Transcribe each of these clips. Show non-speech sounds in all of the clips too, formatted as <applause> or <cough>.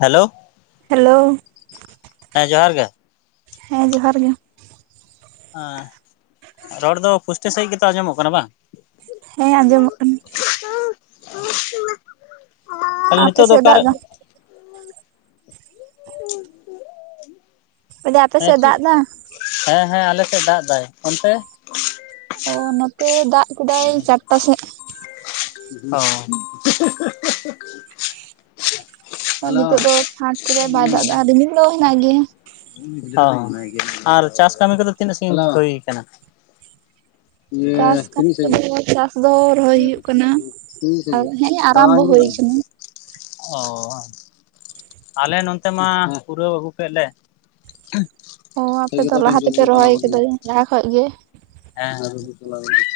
Hello hello ᱦᱮᱸ ᱡᱚᱦᱟᱨ ᱜᱮ᱾ ᱦᱮᱸ ᱡᱚᱦᱟᱨ ᱜᱮ᱾ ᱟᱸ ᱨᱚᱲ ᱫᱚ ᱯᱩᱥᱴᱟᱹ ᱥᱟᱹᱦᱤᱡ ᱜᱮ ᱛᱚ ᱟᱸᱡᱚᱢᱚᱜ ᱠᱟᱱᱟ ᱵᱟᱝ? <inaudible> ᱦᱮᱸ ᱟᱸᱡᱚᱢᱚᱜ ᱠᱟᱱᱟ ᱛᱟᱦᱚᱞᱮ ᱟᱯᱮ ᱱᱤᱛᱚᱜ ᱫᱚ ᱥᱮᱫ-ᱮ ᱫᱟᱜ ᱚᱠᱟᱨᱮ ᱫᱟ? ᱢᱮᱱᱫᱟᱹᱧ ᱦᱮᱸ ᱟᱯᱮᱥᱮᱫ ᱪᱮᱫ ᱫᱟᱜ ᱫᱟ? ᱦᱮᱸ ᱦᱮᱸ ᱟᱞᱮ ᱥᱮᱫ ᱫᱟᱜ ᱫᱟᱭ, ᱚᱱᱛᱮ? ᱳ, ᱱᱚᱛᱮ ᱫᱟᱜ ᱠᱮᱫᱟᱭ ᱪᱟᱨᱴᱟ ᱥᱮᱫ᱾ ᱚ, <inaudible> ᱟᱨ ᱦᱮᱞᱳ ᱱᱤᱛᱚᱜ ᱫᱚ ᱯᱷᱟᱸᱠ ᱠᱮᱫᱟᱭ ᱵᱟᱭ ᱫᱟᱜ ᱫᱟ, ᱟᱨ ᱨᱤᱢᱤᱞ ᱫᱚ ᱦᱮᱱᱟᱜ ᱜᱮᱭᱟ᱾ ᱚ, ᱟᱨ ᱪᱟᱥ ᱠᱟᱹᱢᱤ ᱠᱚᱫᱚ ᱛᱤᱱᱟᱹᱜ ᱥᱟᱺᱜᱤᱧ ᱦᱩᱭ ᱠᱟᱱᱟ? ᱤᱭᱟᱹ ᱪᱟᱥ ᱠᱟᱹᱢᱤ ᱛᱤᱱᱟᱹᱜ ᱥᱟᱺᱜᱤᱧ ᱠᱚᱫᱚ ᱪᱟᱥ ᱫᱚ ᱨᱚᱦᱚᱭ ᱦᱩᱭᱩᱜ ᱠᱟᱱᱟ ᱛᱤᱱᱟᱹᱜ ᱟᱨ ᱥᱟᱺᱜᱤᱧ ᱦᱮᱸ ᱟᱨᱟᱢᱵᱚ ᱦᱩᱭ ᱫᱟᱲᱟᱱᱤᱧ ᱠᱟᱱᱟ᱾ ᱚ, ᱵᱟᱝ᱾ ᱟᱞᱮ ᱱᱚᱱᱛᱮ ᱢᱟ ᱯᱩᱨᱟᱹᱣ ᱦᱩᱯ-ᱮ ᱞᱮ᱾ ᱚ, ᱟᱯᱮ ᱫᱚ ᱞᱟᱦᱟ ᱛᱮᱯᱮ ᱨᱚᱦᱚᱭ ᱦᱮᱸ ᱟᱠᱟᱫᱟ, ᱞᱟᱦᱟ ᱠᱷᱚᱡ ᱜᱮ? ᱦᱮᱸ ᱟᱨᱚ ᱫᱩᱥᱨᱟ ᱞᱟ ᱦᱳᱭᱳᱜ᱾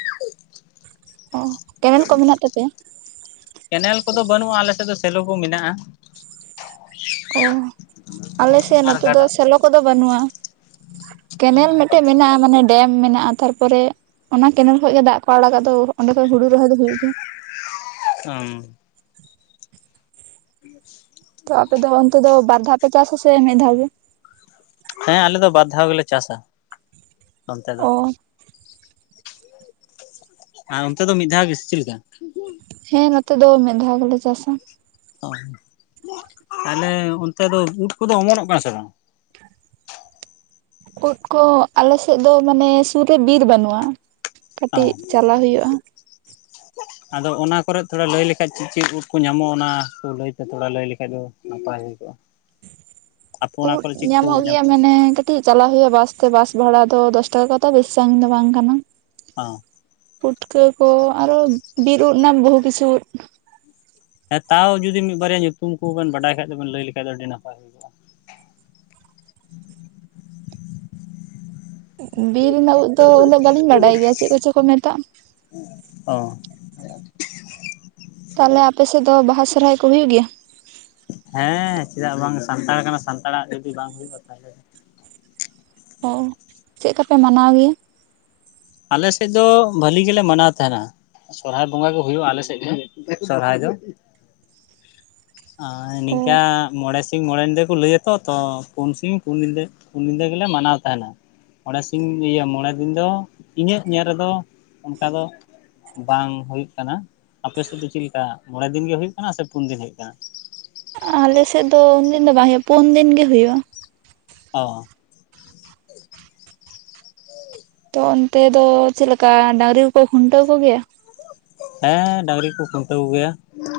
ᱚ, ᱠᱮᱱᱮᱞ ᱠᱚ ᱢᱮᱱᱟᱜ ᱛᱟᱯᱮᱭᱟ? ᱠᱮᱱᱮᱞ ᱠᱚᱫᱚ ᱵᱟᱹᱱᱩᱜᱼᱟ, ᱟᱞᱮ ᱥᱮᱫ ᱫᱚ ᱥᱮᱞᱚ ᱠᱚ ᱢᱮᱱᱟᱜᱼᱟ᱾ ᱚ, ᱟᱞᱮᱥᱮᱫ ᱟᱨ ᱱᱚᱛᱮ ᱫᱚ ᱜᱟᱰᱟ ᱥᱮᱞᱚ ᱠᱚᱫᱚ ᱵᱟᱹᱱᱩᱜᱼᱟ᱾ ᱠᱮᱱᱮᱞ ᱢᱤᱫᱴᱮ ᱢᱮᱱᱟᱜᱼᱟ, ᱢᱟᱱᱮ ᱰᱮᱢ ᱢᱮᱱᱟᱜᱼᱟ ᱛᱟᱨᱯᱚᱨᱮ, ᱚᱱᱟ ᱠᱮᱱᱮᱞ ᱠᱷᱚᱸᱡ ᱜᱮ ᱫᱟᱜ ᱠᱚ ᱟᱲᱟᱜᱟ ᱟᱫᱚ ᱚᱸᱰᱮ ᱠᱷᱚᱡ ᱦᱩᱲᱩ ᱨᱚᱦᱚᱭ ᱫᱚ ᱦᱩᱭᱩᱜ ᱜᱮᱭᱟ᱾ ᱟᱻᱢ <inaudible> ᱛᱚ ᱟᱯᱮ ᱫᱚ ᱚᱱᱛᱮ ᱫᱚ ᱵᱟᱨ ᱫᱷᱟᱣ ᱯᱮ ᱪᱟᱥ ᱟᱥᱮ ᱢᱤᱫ ᱫᱷᱟᱣ ᱜᱮ? ᱦᱮᱸ ᱟᱞᱮ ᱫᱚ ᱵᱟᱨ ᱫᱷᱟᱣ ᱜᱮᱞᱮ ᱪᱟᱥᱟ, ᱚᱱᱛᱮ ᱫᱚ᱾ ᱚ ᱟᱨ ᱚᱱᱛᱮ ᱫᱚ ᱢᱤᱫ ᱫᱷᱟᱣ ᱜᱮ ᱪᱮᱫ ᱞᱮᱠᱟ? ᱦᱮᱸ ᱱᱚᱛᱮ ᱫᱚ ᱢᱤᱫ ᱫᱷᱟᱣ ᱜᱮᱞᱮ ᱪᱟᱥᱟ᱾ ᱚ, ᱛᱟᱦᱚᱞᱮ ᱚᱱᱛᱮ ᱫᱚ ᱩᱫᱽ ᱠᱚᱫᱚ ᱚᱢᱚᱱᱚᱜ ᱠᱟᱱᱟ ᱥᱮ ᱵᱟᱝ? ᱩᱫᱽ ᱠᱚ ᱟᱞᱮᱥᱮᱫ ᱫᱚ ᱢᱟᱱᱮ ᱥᱩᱨ ᱨᱮ ᱵᱤᱨ ᱵᱟᱹᱱᱩᱜᱼᱟ, ᱠᱟᱹᱴᱤᱡ ᱚ ᱪᱟᱞᱟ ᱦᱩᱭᱩᱜᱼᱟ, ᱟᱫᱚ ᱚᱱᱟ ᱠᱚᱨᱮᱫ ᱛᱷᱚᱲᱟ ᱞᱟᱹᱭ ᱞᱮᱠᱷᱟᱡ ᱪᱮᱫ ᱪᱮᱫ ᱩᱫᱽ ᱠᱚ ᱧᱟᱢᱚᱜᱼᱟ? ᱚᱱᱟ ᱠᱚ ᱞᱟᱹᱭᱛᱮ ᱛᱷᱚᱲᱟ ᱞᱟᱹᱭ ᱞᱮᱠᱷᱟᱡ ᱫᱚ ᱱᱟᱯᱟᱭ ᱦᱩᱭ ᱠᱚᱜᱼᱟ᱾ ᱟᱯᱮ ᱚᱱᱟ ᱳᱫᱽ ᱠᱚᱨᱮ ᱪᱮᱫ ᱠᱚ ᱧᱟᱢᱚᱜ ᱧᱟᱢ ᱜᱮᱭᱟ ᱢᱟᱱᱮ ᱠᱟᱹ ᱴᱤᱡ ᱪᱟᱞᱟᱜ ᱦᱩᱭᱩᱜᱼᱟ ᱵᱟᱥ ᱛᱮ ᱵᱟᱥ ᱵᱷᱟᱲᱟ ᱫᱚ ᱫᱚᱥ ᱴᱟᱠᱟ ᱠᱚ ᱦᱟᱛᱟᱣᱟ ᱵᱮᱥᱤ ᱥᱟᱸᱜᱤᱧ ᱫᱚ ᱵᱟᱝ ᱠᱟᱱᱟ᱾ ᱚ, ᱯᱩᱴᱠᱟᱹ ᱠᱚ ᱟᱨᱚ ᱵᱤᱨ ᱩᱫᱽ ᱱᱟ ᱵᱚᱦᱩ ᱠᱤᱪᱷᱩ ᱦᱮᱸ ᱛᱟᱣ ᱡᱩᱫᱤ ᱢᱤᱫ ᱵᱟᱨᱭᱟ ᱧᱩᱛᱩᱢ ᱠᱚᱵᱮᱱ ᱵᱟᱰᱟᱭ ᱠᱷᱟᱡ ᱫᱚ ᱵᱤᱱ ᱞᱟᱹᱭ ᱞᱮᱠᱟᱱᱡ ᱫᱚ ᱟᱹᱰᱤ ᱱᱟᱯᱟᱭ ᱵᱤᱨ ᱨᱮᱱᱟᱜ ᱩᱫᱽ ᱫᱚ ᱩᱱᱟᱹᱜ ᱵᱟᱹᱞᱤᱧ ᱵᱟᱰᱟᱭ ᱜᱮᱭᱟ ᱪᱮᱫ ᱠᱚᱪᱚ ᱠᱚ ᱢᱮᱛᱟᱜ᱾ ᱚ, ᱛᱟᱦᱚᱞᱮ ᱟᱯᱮᱥᱮᱫ ᱫᱚ ᱵᱟᱦᱟ ᱥᱚᱨᱦᱟᱭ ᱠᱚ ᱦᱩᱭᱩᱜ ᱜᱮᱭᱟ? ᱦᱮᱸ ᱪᱮᱫᱟᱜ ᱵᱟᱝ ᱥᱟᱱᱛᱟᱲ ᱠᱟᱱᱟ ᱥᱟᱱᱛᱟᱲᱟᱜ ᱡᱩᱫᱤ ᱵᱟᱝ ᱦᱩᱭᱩᱜᱼᱟ ᱛᱟᱦᱞᱮ, ᱚ, ᱪᱮᱫ ᱠᱟᱯᱮ ᱢᱟᱱᱟᱣ ᱜᱮᱭᱟ? ᱟᱞᱮᱥᱮᱫ ᱫᱚ ᱵᱟᱹᱞᱤ ᱜᱮᱞᱮ ᱢᱟᱱᱟᱣ ᱛᱟᱦᱮᱱᱟ᱾ ᱥᱚᱨᱦᱟᱭ ᱵᱚᱸᱜᱟ ᱜᱮ ᱦᱩᱭᱩᱜᱼᱟ ᱟᱞᱮ ᱥᱮᱫ ᱜᱮ, ᱥᱚᱨᱦᱟᱭ ᱫᱚ᱾ <inaudible> ᱚ ᱱᱤᱝᱠᱟᱹ ᱢᱚᱬᱮ ᱢᱚᱬᱮ ᱧᱤᱫᱟᱹ ᱠᱚ ᱞᱟᱹᱭᱟᱛᱚ ᱛᱚ ᱯᱩᱱ ᱥᱤᱧ ᱯᱩᱱ ᱧᱤᱫᱟᱹ ᱯᱩᱱ ᱧᱤᱫᱟᱹ ᱜᱮᱞᱮ ᱢᱟᱱᱟᱣ ᱛᱟᱦᱮᱱᱟ᱾ ᱢᱚᱬᱮ ᱥᱤᱧ ᱤᱭᱟᱹ ᱢᱚᱬᱮ ᱫᱤᱱ ᱫᱚ ᱤᱧᱟᱹᱜ ᱧᱮᱞ ᱨᱮᱫᱚ ᱚᱱᱠᱟ ᱫᱚ ᱵᱟᱝ ᱦᱩᱭᱩᱜᱭ ᱠᱟᱱᱟ᱾ ᱟᱯᱮᱥᱮᱫ ᱫᱚ ᱪᱮᱞᱠᱟ ᱢᱚᱬᱮ ᱫᱤᱱ ᱜᱮ ᱦᱩᱭᱩᱜᱭ ᱠᱟᱱᱟ ᱥᱮ ᱯᱩᱱ ᱫᱤᱱ ᱦᱩᱭᱩᱜ ᱠᱟᱱᱟ? ᱟᱞᱮᱥᱮᱫ ᱫᱚ ᱩᱱ ᱫᱤᱱ ᱫᱚ ᱵᱟᱝ ᱦᱩᱭᱩᱜ-ᱟ ᱯᱳᱱ ᱫᱤᱱ ᱜᱮ ᱦᱩᱭᱩᱜ-ᱟ᱾ ᱚ᱾ ᱛᱚ ᱚᱱᱛᱮ ᱫᱚ ᱪᱮᱫ ᱞᱮᱠᱟ ᱰᱟᱹᱝᱨᱤ ᱠᱚᱠᱚ ᱠᱷᱩᱱᱴᱟᱹᱣ ᱠᱚᱜᱮᱭᱟ? ᱦᱮᱸ ᱰᱟᱹᱟᱝᱨᱤ ᱠᱚ ᱠᱷᱩᱱᱴᱟᱹᱣ ᱠᱚᱜᱮᱭᱟ᱾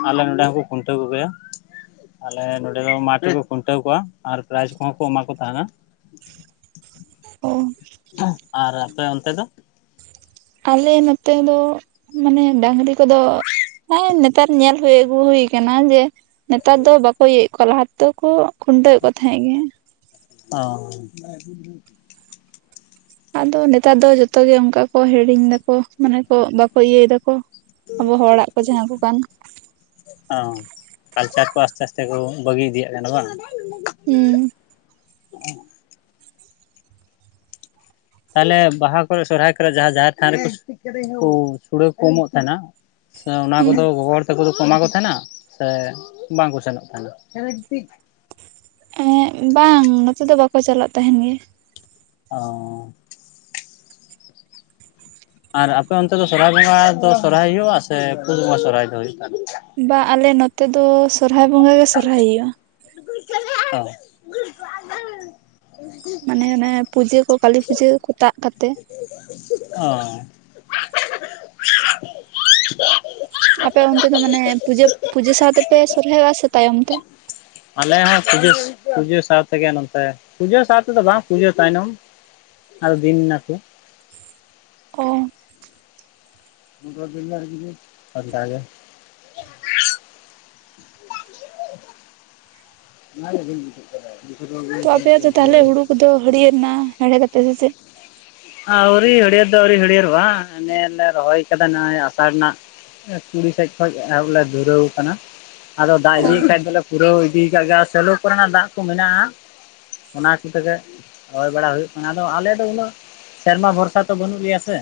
ᱟᱞᱮ ᱱᱚᱸᱰᱮ ᱦᱚᱸᱠᱚ ᱠᱷᱩᱱᱴᱟᱹᱣ ᱠᱚᱜᱮᱭᱟ᱾ ᱟᱞᱮ ᱱᱚᱰᱮ ᱫᱚ ᱢᱟᱴᱷ ᱨᱮᱠᱚ ᱠᱷᱩᱱᱴᱟᱹᱣ ᱠᱚᱣᱟ ᱟᱨ ᱯᱨᱟᱭᱤᱡ ᱠᱚᱦᱚᱸ ᱠᱚ ᱮᱢᱟ ᱠᱚ ᱛᱟᱦᱮᱱᱟ᱾ ᱚ᱾ ᱟᱨ ᱟᱯᱮ ᱟᱱᱛᱮ ᱫᱚ? ᱟᱞᱮ ᱱᱚᱛᱮ ᱫᱚ ᱢᱟᱱᱮ ᱰᱟᱝᱨᱤ ᱠᱚᱫᱚ ᱦᱮᱸ ᱱᱮᱛᱟᱨ ᱧᱮᱞ ᱦᱩᱭ ᱟᱹᱜᱩ ᱦᱩᱭ ᱠᱟᱱᱟ ᱡᱮ ᱱᱮᱛᱟᱨ ᱫᱚ ᱵᱟᱠᱚ ᱤᱭᱟᱹᱭᱮᱫ ᱠᱚᱣᱟ ᱞᱟᱦᱟ ᱛᱚᱫᱟ ᱠᱚ ᱠᱷᱩᱱᱴᱟᱹᱣᱮᱫ ᱠᱚ ᱛᱟᱦᱮᱸᱫ ᱜᱮ᱾ ᱚ᱾ ᱟᱫᱚ ᱱᱮᱛᱟᱨ ᱫᱚ ᱡᱚᱛᱚ ᱜᱮ ᱚᱱᱠᱟ ᱠᱚ ᱦᱤᱲᱤᱧ ᱫᱟᱠᱚ᱾ ᱢᱟᱱᱮ ᱠᱚ ᱵᱟᱠᱚ ᱤᱭᱟᱹᱭ ᱫᱟᱠᱚ ᱟᱵᱚ ᱦᱚᱲᱟᱜ ᱠᱚ ᱡᱟᱦᱟᱸ ᱠᱚ ᱠᱟᱱ᱾ ᱚ ᱠᱟᱞᱪᱟᱨ ᱠᱚ ᱟᱥᱛᱮ ᱟᱥᱛᱮ ᱠᱚ ᱵᱟᱹᱜᱤ ᱤᱫᱤᱭᱟᱜ ᱠᱟᱱᱟ ᱵᱟᱝ? ᱦᱩᱸ᱾ ᱛᱟᱦᱚᱞᱮ ᱵᱟᱦᱟ ᱠᱚᱨᱮ ᱥᱚᱨᱦᱟᱭ ᱠᱚᱨᱮ ᱡᱟᱦᱟᱸ ᱡᱟᱦᱮᱨ ᱛᱷᱟᱱ ᱨᱮᱠᱚ ᱥᱩᱲᱮ ᱠᱚ ᱮᱢᱚᱜ ᱛᱟᱦᱮᱱᱟ᱾ ᱥᱮ ᱚᱱᱟ ᱦᱩᱸ ᱠᱚᱫᱚ ᱜᱚᱜᱚ ᱦᱚᱲ ᱫᱚ ᱠᱚᱫᱚ ᱮᱢᱟ ᱠᱚ ᱛᱟᱦᱮᱱᱟ ᱥᱮ ᱵᱟᱝᱠᱚ ᱥᱮᱱᱚᱜ ᱛᱟᱦᱮᱱᱟ? ᱮᱸᱜ ᱵᱟᱝ ᱱᱚᱛᱮ ᱫᱚ ᱵᱟᱠᱚ ᱪᱟᱞᱟᱜ ᱛᱟᱦᱮᱱ ᱜᱮ᱾ ᱚ᱾ ᱟᱨ ᱟᱯᱮ ᱚᱱᱛᱮ ᱫᱚ ᱥᱚᱨᱦᱟᱭ ᱵᱚᱸᱜᱟ ᱫᱚ ᱥᱚᱨᱦᱟᱭ ᱦᱩᱭᱩᱜ-ᱟ ᱥᱮ ᱯᱩᱥ ᱵᱚᱸᱜᱟ ᱥᱚᱨᱦᱟᱭ ᱫᱚ ᱦᱩᱭᱩᱜ ᱠᱟᱱ? ᱵᱟ ᱟᱞᱮ ᱱᱚᱛᱮ ᱫᱚ ᱥᱚᱨᱦᱟᱭ ᱵᱚᱸᱜᱟ ᱜᱮ ᱥᱚᱨᱦᱟᱭ ᱦᱩᱭᱩᱜ-ᱟ᱾ ᱚ᱾ ᱢᱟᱱᱮ ᱚᱱᱮ ᱯᱩᱡᱟᱹ ᱠᱚ ᱠᱟᱹᱞᱤ ᱯᱩᱡᱟᱹ ᱠᱚ ᱛᱟᱜ ᱠᱟᱛᱮ᱾ ᱚ᱾ ᱟᱯᱮ ᱚᱱᱛᱮ ᱫᱚ ᱢᱟᱱᱮ ᱯᱩᱡᱟᱹ ᱯᱩᱡᱟᱹ ᱥᱟᱶᱛᱮᱯᱮ ᱥᱚᱨᱦᱟᱭᱚᱜ-ᱟ ᱥᱮ ᱛᱟᱭᱚᱢ ᱛᱮ? ᱟᱞᱮ ᱦᱚᱸ ᱯᱩᱡᱟᱹᱥ ᱯᱩᱡᱟᱹ ᱥᱟᱶ ᱛᱮᱜᱛᱮ ᱜᱮ ᱱᱟᱱᱛᱮ ᱯᱩᱡᱟᱹ ᱥᱟᱶᱛᱮ ᱫᱚ ᱵᱟᱝ ᱯᱩᱡᱟᱹ ᱛᱟᱭᱟᱭᱱᱚᱢ᱾ ᱟᱨ ᱫᱤᱱ ᱱᱟᱠᱩ᱾ ᱚ᱾ <unintelligible> ᱚᱱᱠᱟ ᱜᱮ᱾ <inaudible> ᱚᱱᱟᱜᱮ ᱵᱟᱵᱤᱱ ᱵᱩᱡᱷᱮᱫ᱾ ᱵᱮᱥᱤᱨᱵᱷᱟᱜ ᱜᱮ ᱛᱚ ᱟᱯᱮᱭᱟᱜ ᱫᱚ ᱛᱟᱦᱚᱞᱮ ᱦᱩᱲᱩ ᱠᱚᱫᱚ ᱦᱟᱹᱨᱭᱟᱹᱲ ᱮᱱᱟ ᱦᱮᱲᱮᱫ ᱠᱟᱛᱮᱫ, ᱥᱮ ᱪᱮᱫ? ᱟᱹᱣᱨᱤ ᱦᱟᱹᱲᱭᱟᱹᱨ ᱫᱚ ᱟᱹᱣᱨᱤ ᱦᱟᱹᱲᱭᱟᱹᱨ-ᱟ᱾ ᱚᱱᱮᱞ ᱞᱮ ᱨᱚᱦᱚᱭ ᱟᱠᱟᱫᱟ ᱱᱚᱜᱼᱚᱭ ᱟᱥᱟᱲ ᱨᱮᱱᱟᱜ ᱮ ᱠᱩᱲᱤ ᱥᱮᱫ ᱠᱷᱚᱡ ᱮᱦᱚᱵᱞ ᱞᱮ ᱫᱷᱩᱨᱟᱹᱣ ᱟᱠᱟᱱᱟ ᱟᱫᱚ ᱫᱟᱜ ᱚ ᱤᱫᱤᱭ ᱠᱷᱟᱡ ᱫᱚᱞᱮ ᱯᱩᱨᱟᱹᱣ ᱤᱫᱤᱭ ᱟᱠᱟᱫ ᱜᱮ ᱟᱨ ᱥᱮᱞᱳ ᱠᱚᱨᱮᱱᱟᱜ ᱫᱟᱜ ᱠᱚ ᱢᱮᱱᱟᱜᱼᱟ᱾ ᱚᱱᱟ ᱠᱚᱛᱮᱜᱮ ᱨᱚᱭ ᱵᱟᱲᱟ ᱦᱩᱭᱩᱜ ᱠᱟᱱᱟ᱾ ᱟᱫᱚ ᱟᱞᱮ ᱫᱚ ᱩᱱᱟᱹᱜ ᱥᱮᱨᱢᱟ ᱵᱷᱚᱨᱥᱟ ᱛᱚ ᱵᱟᱹᱱᱩᱜ ᱞᱮᱭᱟ ᱥᱮ᱾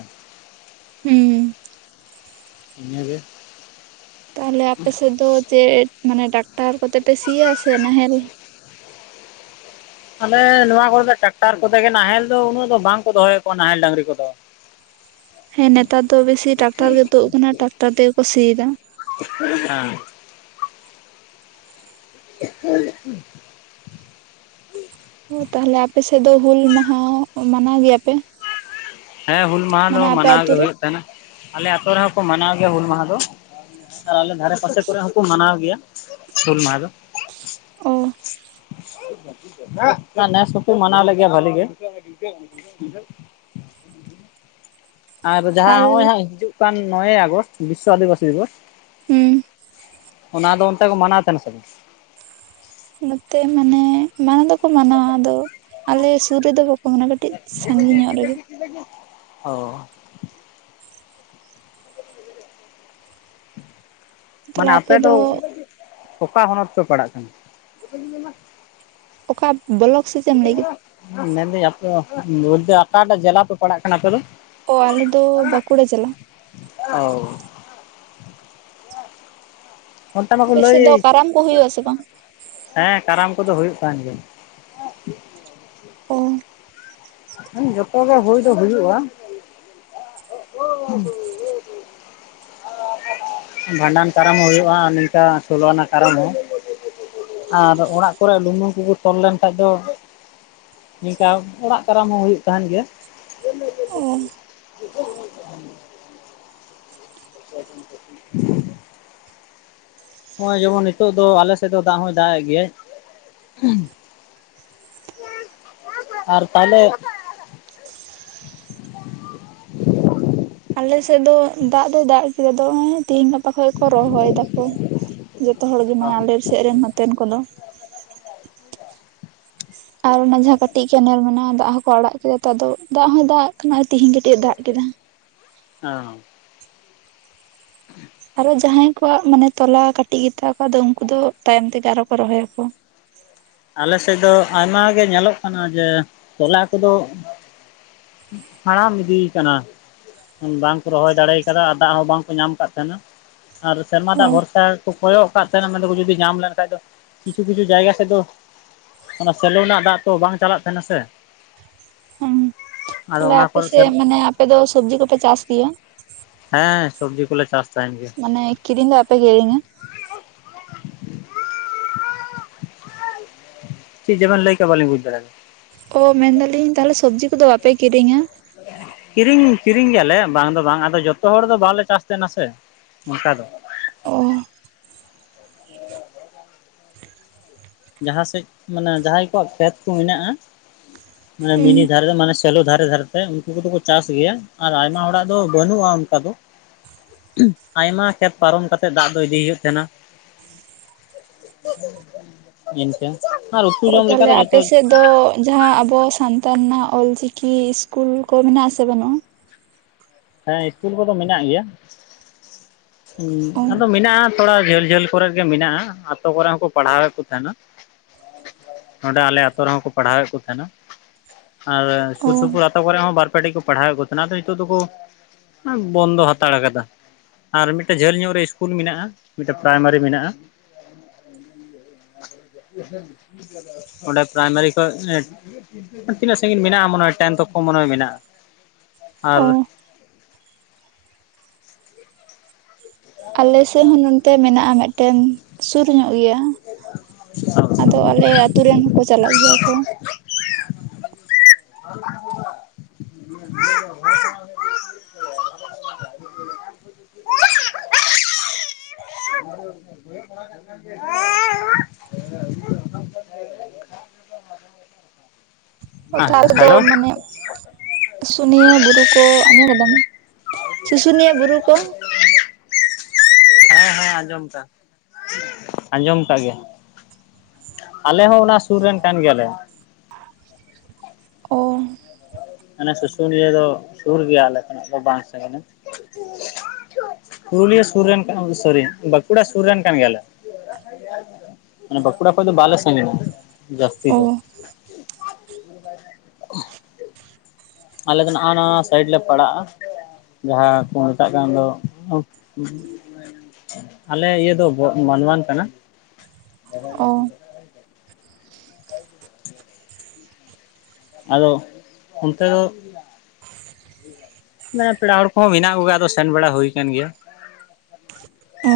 ᱦᱩᱸ᱾ ᱱᱤᱭᱟᱹ ᱜᱮ᱾ ᱛᱟᱦᱚᱞᱮ ᱟᱯᱮᱥᱮᱫ ᱫᱚ ᱪᱮᱫ ᱢᱟᱱᱮ ᱰᱟᱠᱴᱟᱨ ᱠᱚᱛᱮᱯᱮ ᱥᱤᱭᱟ ᱥᱮ ᱱᱟᱦᱮᱞ? ᱟᱞᱮ ᱱᱚᱣᱟ ᱠᱚᱨᱮ ᱫᱚ ᱴᱨᱟᱠᱴᱟᱨ ᱠᱚᱛᱮ ᱜᱮ᱾ ᱱᱟᱦᱮᱞ ᱫᱚ ᱩᱱᱟᱹᱜ ᱫᱚ ᱵᱟᱝ ᱠᱚ ᱫᱚᱦᱚᱭᱟᱠᱚ ᱱᱟᱦᱮᱞ ᱰᱟᱝᱝᱨᱤ ᱠᱚᱫᱚ᱾ ᱦᱮ ᱱᱮᱛᱟᱨ ᱫᱚ ᱵᱮᱥᱤ ᱴᱟᱠᱴᱟᱨ ᱜᱮ ᱛᱩᱫ ᱟᱠᱟᱱᱟ, ᱴᱨᱟᱠᱴᱟᱨ ᱛᱮᱜᱮ ᱠᱚ ᱥᱭᱮᱫᱟ᱾ ᱦᱮᱸ᱾ <inaudible> ᱳ ᱛᱟᱦᱚᱞᱮ ᱟᱯᱮᱥᱮᱫ ᱫᱚ ᱦᱩᱞ ᱢᱟᱦᱟ ᱢᱟᱱᱟᱣ ᱜᱮᱭᱟ ᱯᱮ᱾ ᱦᱮᱸ ᱦᱩᱞ ᱢᱟᱦᱟ ᱫᱚ ᱢᱟᱱᱟᱣ ᱟᱛᱩ ᱜᱮ ᱨᱮ? ᱦᱩᱭᱩᱜ ᱛᱟᱦᱮᱱᱟ, ᱟᱞᱮ ᱟᱛᱳ ᱨᱮᱦᱚᱸ ᱠᱚ ᱢᱟᱱᱟᱣ ᱜᱮᱭᱟ ᱦᱩᱞ ᱢᱟᱦᱟ ᱫᱚ᱾ ᱟᱨ ᱟᱞᱮ ᱫᱷᱟᱨᱮ ᱯᱟᱥᱮ ᱠᱚᱨᱮ ᱦᱚᱸᱠᱚ ᱢᱟᱱᱟᱣ ᱜᱮᱭᱟ ᱦᱩᱞ ᱢᱟᱦᱟ ᱫᱚ᱾ ᱚ ᱱᱮᱥ ᱦᱚᱸᱠᱚ ᱢᱟᱱᱟᱣ ᱞᱮᱫ ᱜᱮᱭᱟ ᱵᱷᱟᱹᱞᱤ ᱜᱮ᱾ <inaudible> ᱟᱨ ᱡᱟᱸᱦᱟᱸ ᱱᱚᱜᱼᱚᱭ ᱟᱞᱮ ᱦᱟᱸᱜ ᱦᱤᱡᱩᱜ ᱠᱟᱱ ᱱᱚᱜ-ᱚᱭ ᱦᱟᱸ ᱦᱤᱡᱩᱜ ᱠᱟᱱ ᱱᱚᱭᱮ ᱟᱜᱚᱥᱴ ᱵᱤᱥᱥᱚ ᱟᱹᱫᱤᱵᱟᱟᱹᱥᱤ ᱫᱤᱵᱚᱥ᱾ ᱦᱩᱸ ᱚᱱᱟ ᱫᱚ ᱚᱱᱛᱮ ᱠᱚ ᱢᱟᱱᱟᱣ ᱛᱟᱦᱮᱱᱟ ᱥᱮ ᱵᱟᱝ᱾ ᱱᱚᱛᱮ ᱢᱟᱱᱮ ᱢᱟᱱᱟᱣ ᱫᱚᱠᱚ ᱢᱟᱱᱟᱣᱟ ᱟᱫᱚ ᱟᱞᱮ ᱥᱩᱨ ᱨᱮᱫᱚ ᱚᱱᱟ ᱠᱟᱹᱴᱤᱡ ᱥᱟᱺᱜᱤᱧ ᱧᱚᱜ ᱨᱮᱜᱮ᱾ ᱚ ᱢᱟᱱᱮ ᱟᱯᱮ ᱫᱚ ᱚᱠᱟ ᱦᱚᱱᱚᱛ ᱯᱮ ᱯᱟᱲᱟᱜ ᱠᱟᱱᱟ? ᱚᱠᱟ ᱵᱞᱚᱠ ᱥᱮ ᱪᱮ ᱮᱢ ᱞᱟᱹᱭ ᱠᱮᱫᱟ᱾ ᱢᱮᱱᱫᱟᱹᱧ ᱟᱯᱮ ᱵᱚᱞᱛᱮ ᱚᱠᱟᱴᱟᱜ ᱡᱮᱞᱟ ᱯᱮ ᱯᱟᱲᱟᱜ ᱠᱟᱱᱟ ᱟᱯᱮ ᱫᱚ? ᱚ ᱟᱞᱮ ᱫᱚ ᱵᱟᱸᱠᱩᱲᱟ ᱡᱮᱞᱟ᱾ <inaudible> ᱚᱱᱛᱮ ᱢᱟᱠᱚ ᱟᱯᱮ ᱥᱮᱫ ᱫᱚ ᱞᱟᱹᱭᱮᱫ, ᱠᱟᱨᱟᱢ ᱠᱚ ᱦᱩᱭᱩᱜ ᱟᱥᱮ ᱵᱟᱝ ᱦᱮᱸ ᱠᱟᱨᱟᱢ ᱠᱚᱫᱚ ᱦᱩᱭᱩᱜ ᱠᱟᱱ ᱜᱮᱭᱟ᱾ ᱚ ᱦᱮᱸ ᱡᱚᱛᱚ ᱜᱮ ᱦᱩᱭ ᱫᱚ ᱦᱩᱭᱩᱜᱼᱟ᱾ ᱵᱷᱟᱸᱰᱟᱱ ᱠᱟᱨᱟᱢ ᱦᱚᱸ ᱦᱩᱭᱩᱜᱼᱟ ᱱᱤᱝᱠᱟ ᱥᱳᱞᱳ ᱟᱱᱟᱜ ᱠᱟᱨᱟᱢ ᱦᱚᱸ᱾ ᱟᱨ ᱚᱲᱟᱜ ᱠᱚᱨᱮ ᱞᱩᱢᱩᱝ ᱠᱚᱠᱚ ᱛᱚᱞ ᱞᱮᱱᱠᱷᱷᱟᱡ ᱫᱚ- ᱱᱤᱝᱠᱟ ᱚᱲᱟᱜ ᱠᱟᱨᱟᱢ ᱦᱚᱸ ᱦᱩᱭᱩᱜ ᱛᱟᱦᱮᱱ ᱜᱮᱭᱟ᱾ ᱚ <inaudible> <inaudible> ᱱᱚᱜ-ᱚᱭ ᱡᱮᱢᱚᱱ ᱱᱤᱛᱚᱜ ᱫᱚ ᱟᱞᱮ ᱥᱮᱫ ᱫᱚ ᱫᱟᱜ ᱦᱚᱭ ᱫᱟᱜᱮᱫ ᱜᱮᱭᱟᱭ᱾ ᱟᱨ ᱛᱟᱦ‌ᱞᱮ ᱟᱞᱮ ᱥᱮᱫ ᱫᱚ ᱫᱟᱜ ᱫᱚᱭ ᱫᱟᱜ ᱠᱮᱫᱟ ᱫᱚᱜ ᱛᱮᱦᱤᱧ ᱜᱟᱯᱟ ᱠᱚ ᱨᱚᱦᱚᱭ ᱫᱟᱠᱚ ᱡᱚᱛᱚ ᱦᱚᱲ ᱜᱮ ᱟᱞᱮ ᱥᱮᱫ ᱨᱮᱱ ᱱᱚᱛᱮᱱ ᱠᱚᱫᱚ᱾ ᱟᱨ ᱚᱱᱟ ᱡᱟᱸᱦᱟᱸ ᱠᱟᱹᱴᱤᱡ ᱠᱮᱱᱮᱞ ᱢᱮᱱᱟᱜᱼᱟ ᱫᱟᱜ ᱦᱚᱸᱠᱚ ᱟᱲᱟᱜ ᱠᱮᱫᱟ ᱛᱚ ᱫᱟᱜ ᱦᱚᱸᱭ ᱫᱟᱜ ᱠᱟᱱᱟ ᱛᱤᱦᱤᱧ ᱠᱟᱹᱴᱤᱡ ᱮ ᱫᱟᱜ ᱠᱮᱫᱟ᱾ <inaudible> <inaudible> ᱟᱨᱚ ᱡᱟᱸᱦᱟᱸᱭ ᱠᱚᱣᱟᱜ ᱢᱟᱱᱮ ᱛᱚᱞᱟ ᱠᱟᱴᱤᱡ ᱜᱮᱛᱟ ᱠᱚᱣᱟ ᱟᱫᱚ ᱩᱱᱠᱩ ᱫᱚ ᱛᱟᱭᱚᱢ ᱛᱮᱜᱮ ᱟᱨᱚ ᱠᱚ ᱨᱚᱦᱚᱭᱟᱠᱚ᱾ ᱟᱞᱮ ᱥᱮᱫ ᱫᱚ ᱟᱭᱢᱟᱜ ᱜᱮ ᱧᱮᱞᱚᱜ ᱠᱟᱱᱟ ᱡᱮ ᱛᱚᱞᱟ ᱠᱚᱫᱚ ᱦᱟᱲᱟᱢ ᱤᱫᱤ ᱟᱠᱟᱱᱟ᱾ ᱵᱟᱝᱠᱚ ᱨᱚᱦᱚᱭ ᱫᱟᱲᱮ ᱠᱟᱫᱟ ᱟᱨ ᱫᱟᱜ ᱦᱚᱸ ᱵᱟᱝ ᱠᱚ ᱧᱟᱢ ᱟᱠᱟᱫ ᱛᱟᱦᱮᱱᱟ ᱟᱨ ᱥᱮᱨᱢᱟ ᱚ ᱫᱟᱜ ᱵᱷᱚᱨᱥᱟ ᱠᱚ ᱠᱚᱭᱚᱜ ᱠᱟᱫ ᱛᱟᱦᱮᱱᱟ ᱢᱮᱱᱫᱟᱠᱚ ᱡᱩᱫᱤ ᱧᱟᱢ ᱞᱮᱱᱠᱷᱟᱱᱡ ᱫᱚ ᱠᱤᱪᱷᱩ ᱠᱤᱪᱷᱩ ᱡᱟᱭᱜᱟ ᱥᱮᱫ ᱫᱚ ᱚᱱᱟ ᱥᱮᱞᱳ ᱨᱮᱱᱟᱜ ᱫᱟᱜ ᱛᱚ ᱵᱟᱝ ᱪᱟᱞᱟᱜ ᱛᱟᱦᱮᱱᱟ ᱥᱮ᱾ ᱦᱩᱸ ᱟᱫᱚ ᱛᱟᱦᱚᱞᱮ ᱚᱱᱟ ᱟᱯᱮ ᱠᱚᱨᱮ ᱥᱮᱫ ᱥᱮᱱ ᱢᱟᱱᱮ ᱟᱯᱮ ᱫᱚ ᱥᱚᱵᱡᱤ ᱠᱚᱯᱮ ᱪᱟᱥ ᱜᱮᱭᱟ᱾ ᱦᱮᱸ ᱥᱚᱵᱽᱡᱤ ᱠᱚᱞᱮ ᱪᱟᱥ ᱛᱟᱦᱮᱱ ᱜᱮᱭᱟ᱾ ᱢᱟᱱᱮ ᱠᱤᱨᱤᱧ ᱫᱚ ᱟᱯᱮ ᱠᱤᱨᱤᱧᱟ᱾ ᱪᱮᱫ ᱪᱮᱵᱮᱱ ᱞᱟᱹᱭ ᱠᱮᱜ-ᱟ ᱵᱟᱞᱤᱧ ᱵᱩᱡᱽ ᱫᱟᱲᱭᱟᱫᱟ᱾ ᱳ ᱢᱮᱱᱫᱟᱞᱤᱧ ᱛᱟᱦᱚᱞᱮ ᱥᱚᱵᱽᱡᱤ ᱠᱚᱫᱚ ᱵᱟᱯᱮ ᱠᱤᱨᱤᱧᱟ᱾ ᱠᱤᱨᱤᱧ ᱠᱤᱨᱤᱧ ᱜᱮᱭᱟᱞᱮ ᱵᱟᱝ ᱫᱚ ᱵᱟᱝ ᱟᱫᱚ ᱡᱚᱛᱚ ᱦᱚᱲ ᱫᱚ ᱵᱟᱞᱮ ᱪᱟᱥ ᱛᱟᱦᱮᱸᱱᱟ ᱥᱮ᱾ ᱚᱱᱠᱟ ᱫᱚ᱾ ᱚᱻ ᱡᱟᱦᱟᱸ ᱥᱮᱫ ᱢᱟᱱᱮ ᱡᱟᱦᱟᱸᱭ ᱠᱚᱣᱟᱜ ᱠᱷᱮᱛ ᱠᱚ ᱢᱮᱱᱟᱜᱼᱟ <unintelligible> ᱢᱟᱱᱮ ᱢᱤᱱᱤ ᱫᱷᱟᱨᱮ ᱨᱮ ᱢᱟᱱᱮ ᱥᱮᱞᱚ ᱫᱷᱟᱨᱮ ᱫᱷᱟᱨᱮᱛᱮ ᱩᱱᱠᱩ ᱠᱚᱫᱚ ᱠᱚ ᱪᱟᱥ ᱜᱮᱭᱟ ᱟᱨ ᱟᱭᱢᱟ ᱦᱚᱲᱟᱜ ᱫᱚ ᱵᱟᱹᱱᱩᱜᱼᱟ ᱚᱱᱠᱟ ᱫᱚ᱾ <unintelligible> ᱟᱭᱢᱟ ᱠᱷᱮᱛ ᱯᱟᱨᱚᱢ ᱠᱟᱛᱮᱫ ᱫᱟᱜ ᱫᱚ ᱤᱫᱤ ᱦᱩᱭᱩᱜ ᱛᱟᱦᱮᱱᱟ᱾ <unintelligible> ᱮᱱᱠᱟ᱾ ᱚᱻ ᱛᱟᱦᱚᱞᱮ ᱟᱯᱮ ᱥᱮᱫ ᱛᱚ ᱡᱟᱦᱟᱸ ᱟᱵᱚ ᱥᱟᱱᱛᱟᱲ ᱨᱮᱱᱟᱜ ᱚᱞ ᱪᱤᱠᱤ ᱤᱥᱠᱩᱞ ᱠᱚ ᱢᱮᱱᱟᱜ ᱟᱥᱮ ᱵᱟᱹᱱᱩᱜᱼᱟ? ᱦᱮᱸ ᱤᱥᱠᱩᱞ ᱠᱚᱫᱚ ᱢᱮᱱᱟᱜ ᱜᱮᱭᱟ᱾ <unintelligible> ᱚ ᱟᱫᱚ ᱢᱮᱱᱟᱜᱼᱟ ᱛᱷᱚᱲᱟ ᱡᱷᱟᱹᱞ ᱡᱷᱟᱹᱞ ᱠᱚᱨᱮ ᱜᱮ ᱢᱮᱱᱟᱜᱼᱟ ᱟᱛᱳ ᱠᱚᱨᱮ ᱦᱚᱸᱠᱚ ᱯᱟᱲᱦᱟᱣᱮᱫ ᱠᱚ ᱛᱟᱦᱮᱱᱟ᱾ <unintelligible> ᱱᱚᱸᱰᱮ ᱟᱞᱮ ᱟᱛᱳ ᱨᱮᱦᱚᱸ ᱠᱚ ᱯᱟᱲᱦᱟᱣᱮᱫ ᱠᱚ ᱛᱟᱦᱮᱱᱟ᱾ ᱟᱨ ᱚ ᱥᱩᱨ ᱥᱩᱯᱩᱨ ᱟᱛᱳ ᱠᱚᱨᱮ ᱦᱚᱸ ᱵᱟᱨ ᱯᱮ ᱴᱷᱮᱡ ᱠᱚ ᱯᱟᱲᱦᱟᱣᱮᱫ ᱠᱚ ᱛᱟᱦᱮᱱᱟ ᱟᱫᱚ ᱱᱤᱛᱚᱜ ᱫᱚ ᱠᱚ ᱵᱚᱱᱫᱚ ᱦᱟᱛᱟᱲ ᱟᱠᱟᱫᱟ᱾ ᱟᱨ ᱢᱤᱫᱴᱮᱱ ᱡᱷᱟᱹᱞ ᱧᱚᱜ ᱨᱮ ᱤᱥᱠᱩᱞ ᱢᱮᱱᱟᱜᱼᱟ ᱢᱤᱫᱴᱮᱱ ᱯᱨᱟᱭᱢᱟᱨᱤ ᱢᱮᱱᱟᱜᱼᱟ᱾ <unintelligible> ᱚᱸᱰᱮ ᱯᱨᱟᱭᱢᱟᱨᱤ ᱠᱷᱚᱡ ᱛᱤᱱᱟᱹᱜ ᱥᱟᱺᱜᱤᱧ ᱢᱮᱱᱟᱜᱼᱟ ᱢᱚᱱᱮ ᱦᱚᱭ ᱴᱮᱱ ᱛᱚᱠᱚ ᱢᱚᱱᱮ ᱦᱚᱭ ᱢᱮᱱᱟᱜᱼᱟ᱾ ᱟᱨ ᱚ ᱟᱞᱮ ᱥᱮᱫ ᱦᱚᱸ ᱱᱚᱛᱮ ᱢᱮᱱᱟᱜᱼᱟ ᱢᱤᱫᱴᱮᱱ ᱥᱩᱨ ᱧᱚᱜ ᱜᱮᱭᱟ᱾ ᱟᱫᱚ ᱟᱞᱮ ᱟᱛᱩ ᱨᱮᱱ ᱦᱚᱸᱠᱚ ᱪᱟᱞᱟᱜ ᱜᱮᱭᱟ ᱠᱚ᱾ ᱦᱮᱞᱳ <unintelligible> ᱢᱟᱱᱮ ᱥᱩᱥᱩᱱᱭᱟ. ᱵᱩᱨᱩ ᱠᱚ ᱟᱡᱚᱢ ᱠᱟᱫᱟᱢ ᱥᱩᱥᱩᱱᱤᱭᱟᱹ ᱵᱩᱨᱩ ᱠᱚ? ᱦᱮᱸ ᱦᱮᱸ ᱟᱸᱡᱚᱢ ᱟᱠᱟᱫ ᱟᱸᱡᱚᱢ ᱟᱠᱟᱫ ᱜᱮᱭᱟ᱾ ᱟᱞᱮ ᱦᱚᱸ ᱚᱱᱟ ᱥᱩᱨ ᱨᱮᱱ ᱠᱟᱱ ᱜᱮᱭᱟᱞᱮ᱾ ᱚᱻ ᱢᱟᱱᱮ ᱥᱩᱥᱩᱱᱤᱭᱟᱹ ᱫᱚ ᱥᱩᱨ ᱜᱮᱭᱟ ᱟᱞᱮ ᱠᱷᱚᱱᱟᱜ ᱫᱚ ᱵᱟᱝ ᱥᱟᱜᱤᱧᱟ᱾ ᱯᱩᱨᱩᱞᱤᱭᱟᱹ ᱥᱩᱨ ᱨᱮᱱ ᱥᱚᱨᱤ ᱵᱟᱸᱠᱩᱲᱟ ᱥᱩᱨ ᱨᱮᱱ ᱠᱟᱱ ᱜᱮᱭᱟᱞᱮ᱾ ᱢᱟᱱᱮ ᱵᱟᱠᱩᱲᱟ ᱠᱷᱚᱡ ᱫᱚ ᱵᱟᱞᱮ ᱥᱟᱜᱤᱧᱟ ᱡᱟᱹᱟᱥᱛᱤ ᱚ ᱫᱚ᱾ ᱟᱞᱮ ᱫᱚ ᱱᱚᱜᱟ ᱱᱚᱣᱟ ᱥᱟᱭᱤᱰ ᱞᱮ ᱯᱟᱲᱟᱜᱼᱟ᱾ ᱡᱟᱦᱟᱸ ᱠᱚ ᱢᱮᱛᱟᱜ ᱠᱟᱱ ᱫᱚ ᱟᱞᱮ ᱤᱭᱟᱹ ᱫᱚ ᱢᱟᱱᱣᱟᱱ ᱠᱟᱱᱟ᱾ ᱚ ᱟᱫᱚ ᱚᱱᱛᱮ ᱫᱚ ᱢᱟᱱᱮ ᱯᱮᱲᱟ ᱦᱚᱲ ᱠᱚᱦᱚᱸ ᱢᱮᱱᱟᱜ ᱠᱚ ᱜᱮᱭᱟᱢ ᱟᱫᱚ ᱥᱮᱱ ᱵᱟᱲᱟ ᱦᱩᱭ ᱠᱟᱱ ᱜᱮᱭᱟ᱾ ᱚ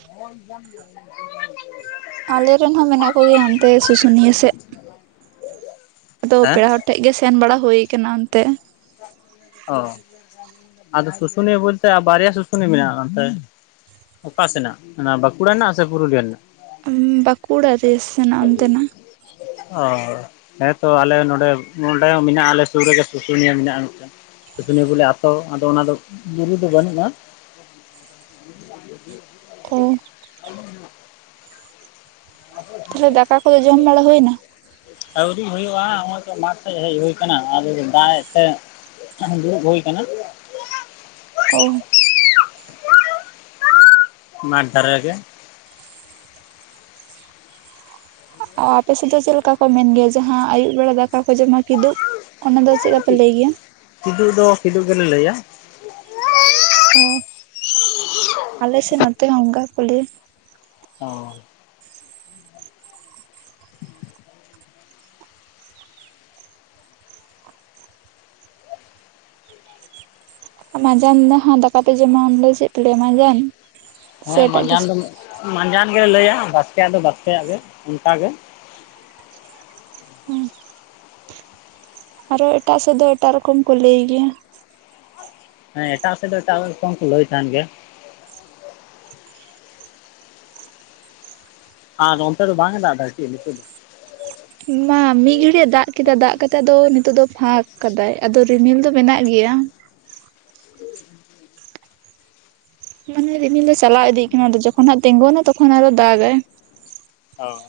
<unintelligible> ᱟᱞᱮᱨᱮᱱ ᱦᱚᱸ ᱢᱮᱱᱟᱜ ᱠᱚᱜᱮᱭᱟ ᱦᱟᱱᱛᱮ ᱥᱩᱥᱩᱱᱤᱭᱟᱹ ᱥᱮᱫ᱾ ᱟᱫᱚ ᱦᱮᱸ ᱯᱮᱲᱟ ᱦᱚᱲ ᱴᱷᱮᱡ ᱜᱮ ᱥᱮᱱ ᱵᱟᱲᱟ ᱦᱩᱭ ᱟᱠᱟᱱᱟ ᱚᱱᱛᱮ᱾ ᱚᱻ ᱟᱫᱚ ᱥᱩᱥᱩᱱᱤᱭᱟᱹ ᱵᱚᱞᱛᱮ ᱵᱟᱨᱭᱟ ᱥᱩᱥᱩᱱᱤᱭᱟᱹ ᱢᱮᱱᱟᱜᱼᱟ ᱚᱱᱛᱮ ᱚᱠᱟ ᱥᱮᱱᱟᱜ ᱚᱱᱟ ᱵᱟᱸᱠᱩᱲᱟ ᱨᱮᱱᱟᱜ ᱥᱮ ᱯᱩᱨᱩᱞᱤᱭᱟᱹ ᱨᱮᱱᱟᱜ? ᱵᱟᱸᱠᱩᱲᱟ ᱨᱮ ᱥᱮᱱᱟᱜ ᱚᱱᱛᱮᱱᱟᱜ᱾ ᱚᱻ ᱦᱮᱸ ᱛᱚ ᱟᱞᱮ ᱱᱚᱸᱰᱮ ᱱᱚᱰᱮ ᱦᱚᱸ ᱢᱮᱱᱟᱜᱼᱟ ᱟᱞᱮ ᱥᱩᱨ ᱨᱮᱜᱮ ᱥᱩᱥᱩᱱᱤᱭᱟᱹ ᱢᱮᱱᱟᱜᱼᱟ ᱢᱤᱫᱴᱮᱱ᱾ ᱥᱩᱥᱱᱤ ᱵᱚᱞᱮ ᱟᱛᱚ ᱟᱫᱚ ᱚᱱᱟ ᱫᱚ ᱵᱩᱨᱩ ᱫᱚ ᱵᱟᱹᱱᱩᱜᱼᱟ, <unintelligible> ᱩᱸᱻ ᱛᱟᱦᱚᱞᱮ ᱫᱟᱠᱟ ᱠᱚᱫᱚ ᱡᱚᱢ ᱵᱟᱲᱟ ᱦᱩᱭ ᱱᱟ? ᱟᱹᱣᱨᱤ ᱦᱩᱭᱩᱜᱼᱟ ᱱᱚᱜᱼᱚᱭ ᱛᱚ ᱢᱟᱴᱷ ᱥᱮᱫ ᱦᱮᱡ ᱦᱩᱭ ᱟᱠᱟᱱᱟ, ᱟᱫᱚ ᱫᱟᱜ ᱮ ᱛᱟᱦᱮᱫ᱾ ᱫᱩᱲᱩᱵ ᱦᱩᱭ ᱠᱟᱱᱟ, ᱚ <unintelligible> ᱢᱟᱴ ᱫᱷᱟᱨᱮ ᱨᱮᱜᱮ᱾ ᱟᱯᱮᱥᱮᱫ ᱫᱚ ᱪᱮᱫ ᱞᱮᱠᱟ ᱠᱚ ᱢᱮᱱ ᱜᱮᱭᱟ ᱡᱟᱦᱟᱸ ᱟᱹᱭᱩᱵ ᱵᱮᱲᱟ ᱫᱟᱠᱟ ᱠᱚ ᱡᱚᱢᱟ ᱠᱤᱫᱩᱵ? ᱚᱱᱟ ᱫᱚ ᱪᱮᱫ ᱞᱮᱠᱟᱯᱮ ᱞᱟᱹᱭ ᱜᱮᱭᱟ? ᱠᱤᱫᱩᱜ ᱫᱚ ᱠᱤᱫᱩ ᱜᱮᱞᱮ ᱞᱟᱹᱭᱟ᱾ ᱚ, ᱟᱞᱮ ᱥᱮᱫ ᱱᱚᱛᱮ ᱦᱚᱸᱝᱠᱟ ᱠᱚ ᱞᱟᱹᱭᱟ᱾ ᱚ ᱢᱟᱡᱟᱱ ᱫᱚ ᱦᱟ ᱫᱟᱠᱟ ᱯᱮ ᱡᱚᱢᱟ, ᱚᱸᱰᱮ ᱪᱮᱫ ᱯᱮ ᱞᱮᱭᱟ ᱢᱟᱡᱟᱱ? ᱥᱮ ᱦᱮᱸ ᱮᱴᱟᱜ ᱢᱟᱸᱡᱟᱱ ᱠᱤᱪᱷᱩ ᱫᱚ ᱢᱟᱸᱡᱟᱱ ᱜᱮᱞᱮ ᱞᱟᱹᱭᱟ ᱵᱟᱥᱠᱮᱭᱟᱜ ᱫᱚ ᱵᱟᱥᱠᱮᱭᱟᱜ ᱜᱮ ᱚᱱᱠᱟᱜ ᱜᱮ᱾ ᱟᱨᱚ ᱮᱴᱟᱜ ᱥᱮᱫ ᱫᱚ ᱮᱴᱟᱜ ᱨᱚᱠᱚᱢ ᱠᱚ ᱞᱟᱹᱭ ᱜᱮᱭᱟ᱾ ᱦᱮᱸ ᱮᱴᱟᱜ ᱥᱮᱫ ᱫᱚ ᱮᱴᱟᱜ ᱠᱚ ᱠᱚ ᱞᱟᱹᱭ ᱛᱟᱦᱮᱱ ᱜᱮᱭᱟ᱾ ᱟᱨ ᱚᱱᱛᱮ ᱫᱚ ᱵᱟᱝᱼᱮ ᱫᱟᱜ ᱫᱟ ᱪᱤ ᱱᱤᱛᱚᱜ ᱫᱚ? ᱢᱟ ᱢᱤᱫ ᱜᱷᱲᱤᱡ ᱫᱟᱜ ᱠᱮᱫᱟ ᱫᱟᱜ ᱠᱟᱛᱮᱜ ᱟᱫᱚ ᱱᱤᱛᱚᱜ ᱫᱚ ᱯᱷᱟᱸᱠ ᱠᱟᱫᱟᱭ ᱟᱫᱚ ᱨᱤᱢᱤᱞ ᱫᱚ ᱢᱮᱱᱟᱜ ᱜᱮᱭᱟ᱾ ᱢᱟᱱᱮ ᱨᱤᱢᱤᱞ ᱫᱚ ᱪᱟᱞᱟᱣ ᱤᱫᱤᱜ ᱠᱟᱱᱟ ᱡᱚᱠᱷᱚᱱᱟᱜ ᱛᱤᱸᱜᱩᱱᱟ ᱛᱚᱠᱷᱚᱱ ᱟᱨᱚ ᱫᱟᱜᱟᱭ᱾ ᱚ